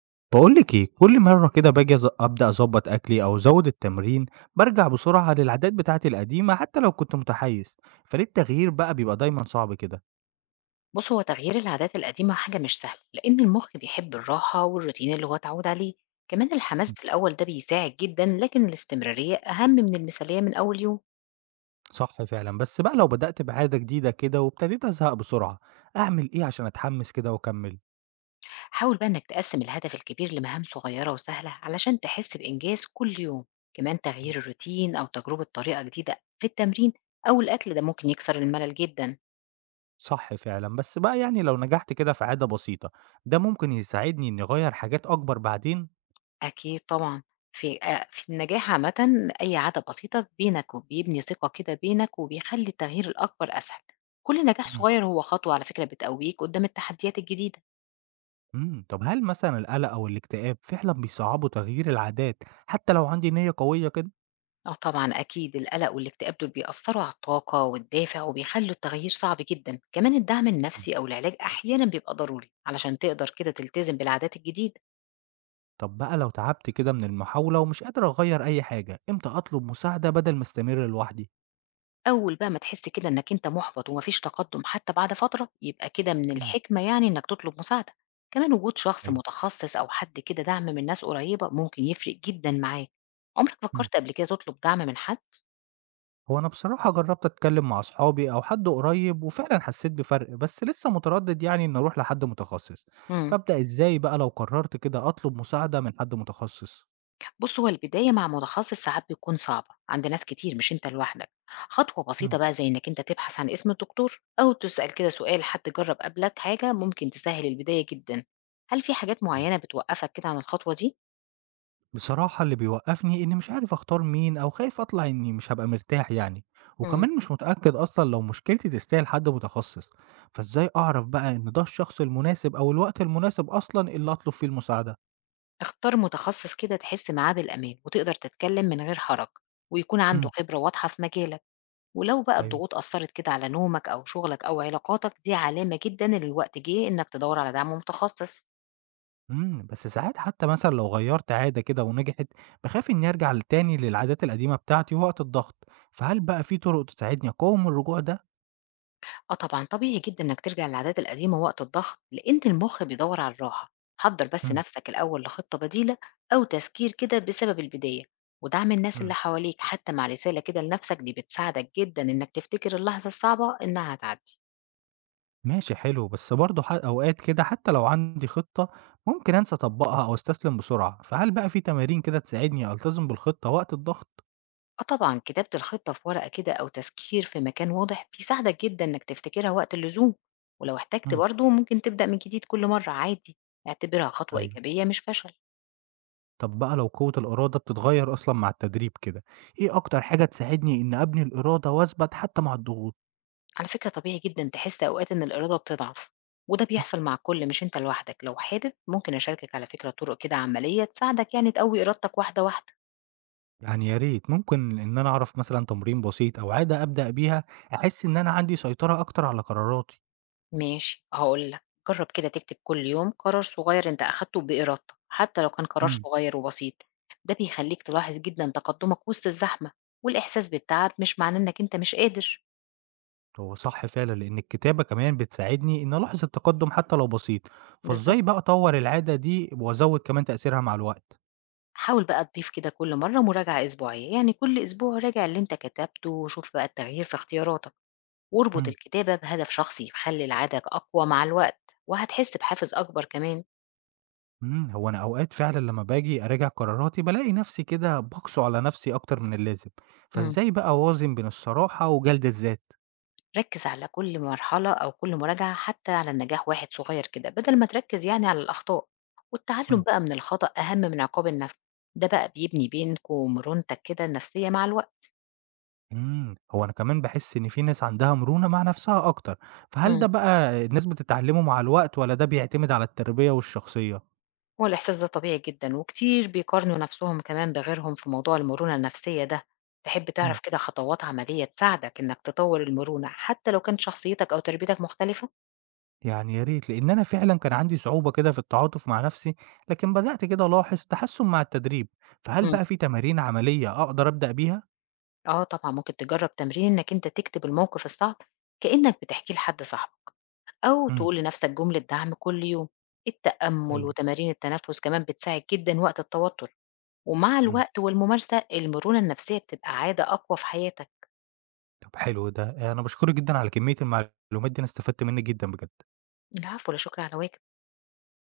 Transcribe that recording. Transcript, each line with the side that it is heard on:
right: باقول لِك إيه، كل مرّة كده باجي أبدأ أضبّط أكلي أو أزوّد التمرين، بارجع بسرعة للعادات بتاعتي القديمة حتى لو كنت متحيّز، فليه التغيير بقى بيبقى دايمًا صعب كده؟
left: بص، هو تغيير العادات القديمة حاجة مش سهلة لأن المخ بيحب الراحة والروتين اللي هو اتعود عليه. كمان الحماس
right: إمم،
left: في الأول ده بيساعد جدا، لكن الاستمرارية أهم من المثالية من أول يوم.
right: صح فعلًا، بس بقى لو بدأت بعادة جديدة كده وابتديت أزهق بسرعة، أعمل إيه عشان أتحمّس كده وأكمّل؟
left: حاول بقى إنك تقسم الهدف الكبير لمهام صغيرة وسهلة علشان تحس بإنجاز كل يوم. كمان تغيير الروتين أو تجربة طريقة جديدة في التمرين أو الأكل ده ممكن يكسر الملل جدا.
right: صح فعلًا، بس بقى يعني لو نجحت كده في عادة بسيطة، ده ممكن يساعدني إني أغيّر حاجات أكبر بعدين؟
left: أكيد طبعًا، في النجاح عامةً أي عادة بسيطة بينك وبيبني ثقة كده بينك وبيخلّي التغيير الأكبر أسهل، كل نجاح
right: إمم،
left: صغير هو خطوة على فكرة بتقويك قدّام التحديات الجديدة.
right: إمم، طب هل مثلًا القلق أو الاكتئاب فعلًا بيصعّبوا تغيير العادات حتى لو عندي نيّة قوية كده؟
left: آه طبعًا، أكيد القلق والاكتئاب دول بيأثّروا على الطاقة والدافع وبيخلّوا التغيير صعب جدًا، كمان الدعم
right: إمم.
left: النفسي أو العلاج أحيانًا بيبقى ضروري علشان تقدر كده تلتزم بالعادات الجديدة.
right: طب بقى لو تعبت كده من المحاولة ومش قادر أغير أي حاجة، إمتى أطلب مساعدة بدل ما أستمر لوحدي؟
left: أول بقى ما تحس كده إنك أنت محبط وما فيش تقدم حتى بعد فترة، يبقى كده من
right: مم.
left: الحكمة يعني إنك تطلب مساعدة. كمان وجود شخص
right: أيوه.
left: متخصص أو حد كده دعم من ناس قريبة ممكن يفرق جدًا معاك. عمرك
right: مم.
left: فكرت قبل كده تطلب دعم من حد؟
right: هو أنا بصراحة جربت أتكلم مع أصحابي أو حد قريب وفعلا حسيت بفرق بس لسه متردد يعني إن أروح لحد متخصص،
left: إمم.
right: فأبدأ إزاي بقى لو قررت كده أطلب مساعدة من حد متخصص؟
left: بُص، هو البداية مع متخصص ساعات بتكون صعبة عند ناس كتير مش أنت لوحدك. خطوة بسيطة بقى زي إنك أنت تبحث عن اسم الدكتور أو تسأل كده سؤال حد جرب قبلك حاجة ممكن تسهل البداية جدًا. هل في حاجات
right: مم.
left: معينة بتوقفك كده عن الخطوة دي؟
right: بصراحة اللي بيوقّفني إنّي مش عارف أختار مين أو خايف أطلع إنّي مش هابقى مرتاح يعني،
left: إمم.
right: وكمان مش متأكد أصلًا لو مشكلتي تستاهل حد متخصص، فإزاي أعرف بقى إن ده الشخص المناسب أو الوقت المناسب أصلًا اللي أطلب فيه المساعدة؟
left: اختار متخصص كده تحس معاه بالأمان وتقدر تتكلم من غير حرج، ويكون عنده
right: إمم،
left: خبرة واضحة في مجالك. ولو بقى
right: أيوه،
left: الضغوط أثرت كده على نومك أو شغلك أو علاقاتك، دي علامة جدا إن الوقت جه إنك تدور على دعم متخصص.
right: بس ساعات حتى مثلًا لو غيّرت عادة كده ونجحت، باخاف إنّي أرجع تاني للعادات القديمة بتاعتي وقت الضغط، فهل بقى في طُرق تساعدني أقاوم الرجوع ده؟
left: اه طبعا، طبيعي جدا إنك ترجع للعادات القديمة وقت الضغط لأن المخ بيدور على الراحة. حضر بس
right: إمم،
left: نفسك الأول لخطة بديلة أو تذكير كده بسبب البداية، ودعم الناس اللي
right: إمم.
left: حواليك، حتى مع رسالة كده لنفسك، دي بتساعدك جدا إنك تفتكر اللحظة الصعبة إنها هتعدي.
right: ماشي حلو، بس برضه أوقات كده حتى لو عندي خطة، ممكن أنسى أطبّقها أو أستسلم بسرعة، فهل بقى في تمارين كده تساعدني ألتزم بالخطة وقت الضغط؟
left: آه طبعًا، كتابة الخطة في ورقة كده أو تذكير في مكان واضح بيساعدك جدًا إنك تفتكرها وقت اللزوم، ولو احتجت
right: امم.
left: برضه ممكن تبدأ من جديد كل مرة عادي، اعتبرها خطوة
right: أيوه.
left: إيجابية مش فشل.
right: طب بقى لو قوة الإرادة بتتغيّر أصلًا مع التدريب كده، إيه أكتر حاجة تساعدني إني أبني الإرادة وأثبت حتى مع الضغوط؟
left: على فكرة طبيعي جدًا تحس أوقات إن الإرادة بتضعف، وده
right: امم.
left: بيحصل مع الكل مش أنت لوحدك. لو حابب ممكن أشاركك على فكرة طرق كده عملية تساعدك يعني تقوي إرادتك واحدة واحدة.
right: يعني يا ريت ممكن إن أنا أعرف مثلًا تمرين بسيط أو عادة أبدأ بيها أحس إن أنا عندي سيطرة أكتر على قراراتي.
left: ماشي، هاقول لك، جرّب كده تكتب كل يوم قرار صغير أنت أخدته بإرادتك، حتى لو كان قرار
right: امم.
left: صغير وبسيط. ده بيخلّيك تلاحظ جدًا تقدمك وسط الزحمة، والإحساس بالتعب مش معناه إنك أنت مش قادر.
right: هو صح فعلا لأن الكتابة كمان بتساعدني إن ألاحظ التقدم حتى لو بسيط فإزاي
left: بالضبط.
right: بقى أطور العادة دي وأزود كمان تأثيرها مع الوقت
left: حاول بقى تضيف كده كل مرّة مراجعة أسبوعية، يعني كل أسبوع راجع اللي أنت كتبته وشوف بقى التغيير في اختياراتك، واربط
right: مم.
left: الكتابة بهدف شخصي، خلّي العادة أقوى مع الوقت، وهتحس بحافز أكبر كمان.
right: مم. هو أنا أوقات فعلا لما باجي أراجع قراراتي بلاقي نفسي كده بقسو على نفسي أكتر من اللازم
left: إمم.
right: فإزاي بقى أوازن بين الصراحة وجلد الذات
left: ركز على كل مرحلة أو كل مراجعة، حتى على النجاح واحد صغير كده، بدل ما تركز يعني على الأخطاء، والتعلم
right: مم.
left: بقى من الخطأ أهم من عقاب النفس. ده بقى بيبني بينكم ومرونتك كده النفسية مع الوقت.
right: مم. هو أنا كمان بحس إن في ناس عندها مرونة مع نفسها أكتر فهل
left: مم.
right: ده بقى الناس بتتعلمه مع الوقت ولا ده بيعتمد على التربية والشخصية
left: هو الإحساس ده طبيعي جدا، وكتير بيقارنوا نفسهم كمان بغيرهم في موضوع المرونة النفسية ده. تحب
right: إمم.
left: تعرف كده خطوات عملية تساعدك إنك تطور المرونة حتى لو كانت شخصيتك أو تربيتك مختلفة؟
right: يعني يا ريت، لإن أنا فعلًا كان عندي صعوبة كده في التعاطف مع نَفْسي، لكن بدأت كده ألاحظ تحسُّن مع التدريب، فهل
left: مم.
right: بقى في تمارين عملية أقدر أبدأ بيها؟
left: آه طبعا، ممكن تجرب تمرين إنك أنت تكتب الموقف الصعب كأنك بتحكيه لحد صاحبك، أو
right: إمم،
left: تقول لنفسك جملة دعم كل يوم. التأمل
right: حلو،
left: وتمارين التنفس كمان بتساعد جدا وقت التوتر، ومع
right: إمم،
left: الوقت والممارسة المرونة النفسية بتبقى عادة أقوى في حياتك.
right: طَب حلو ده، أنا باشكرِك جدًا على كمية المعلومات دي، أنا استفدت منِّك جدًا بجد.
left: العفو، لا شكر على واجب.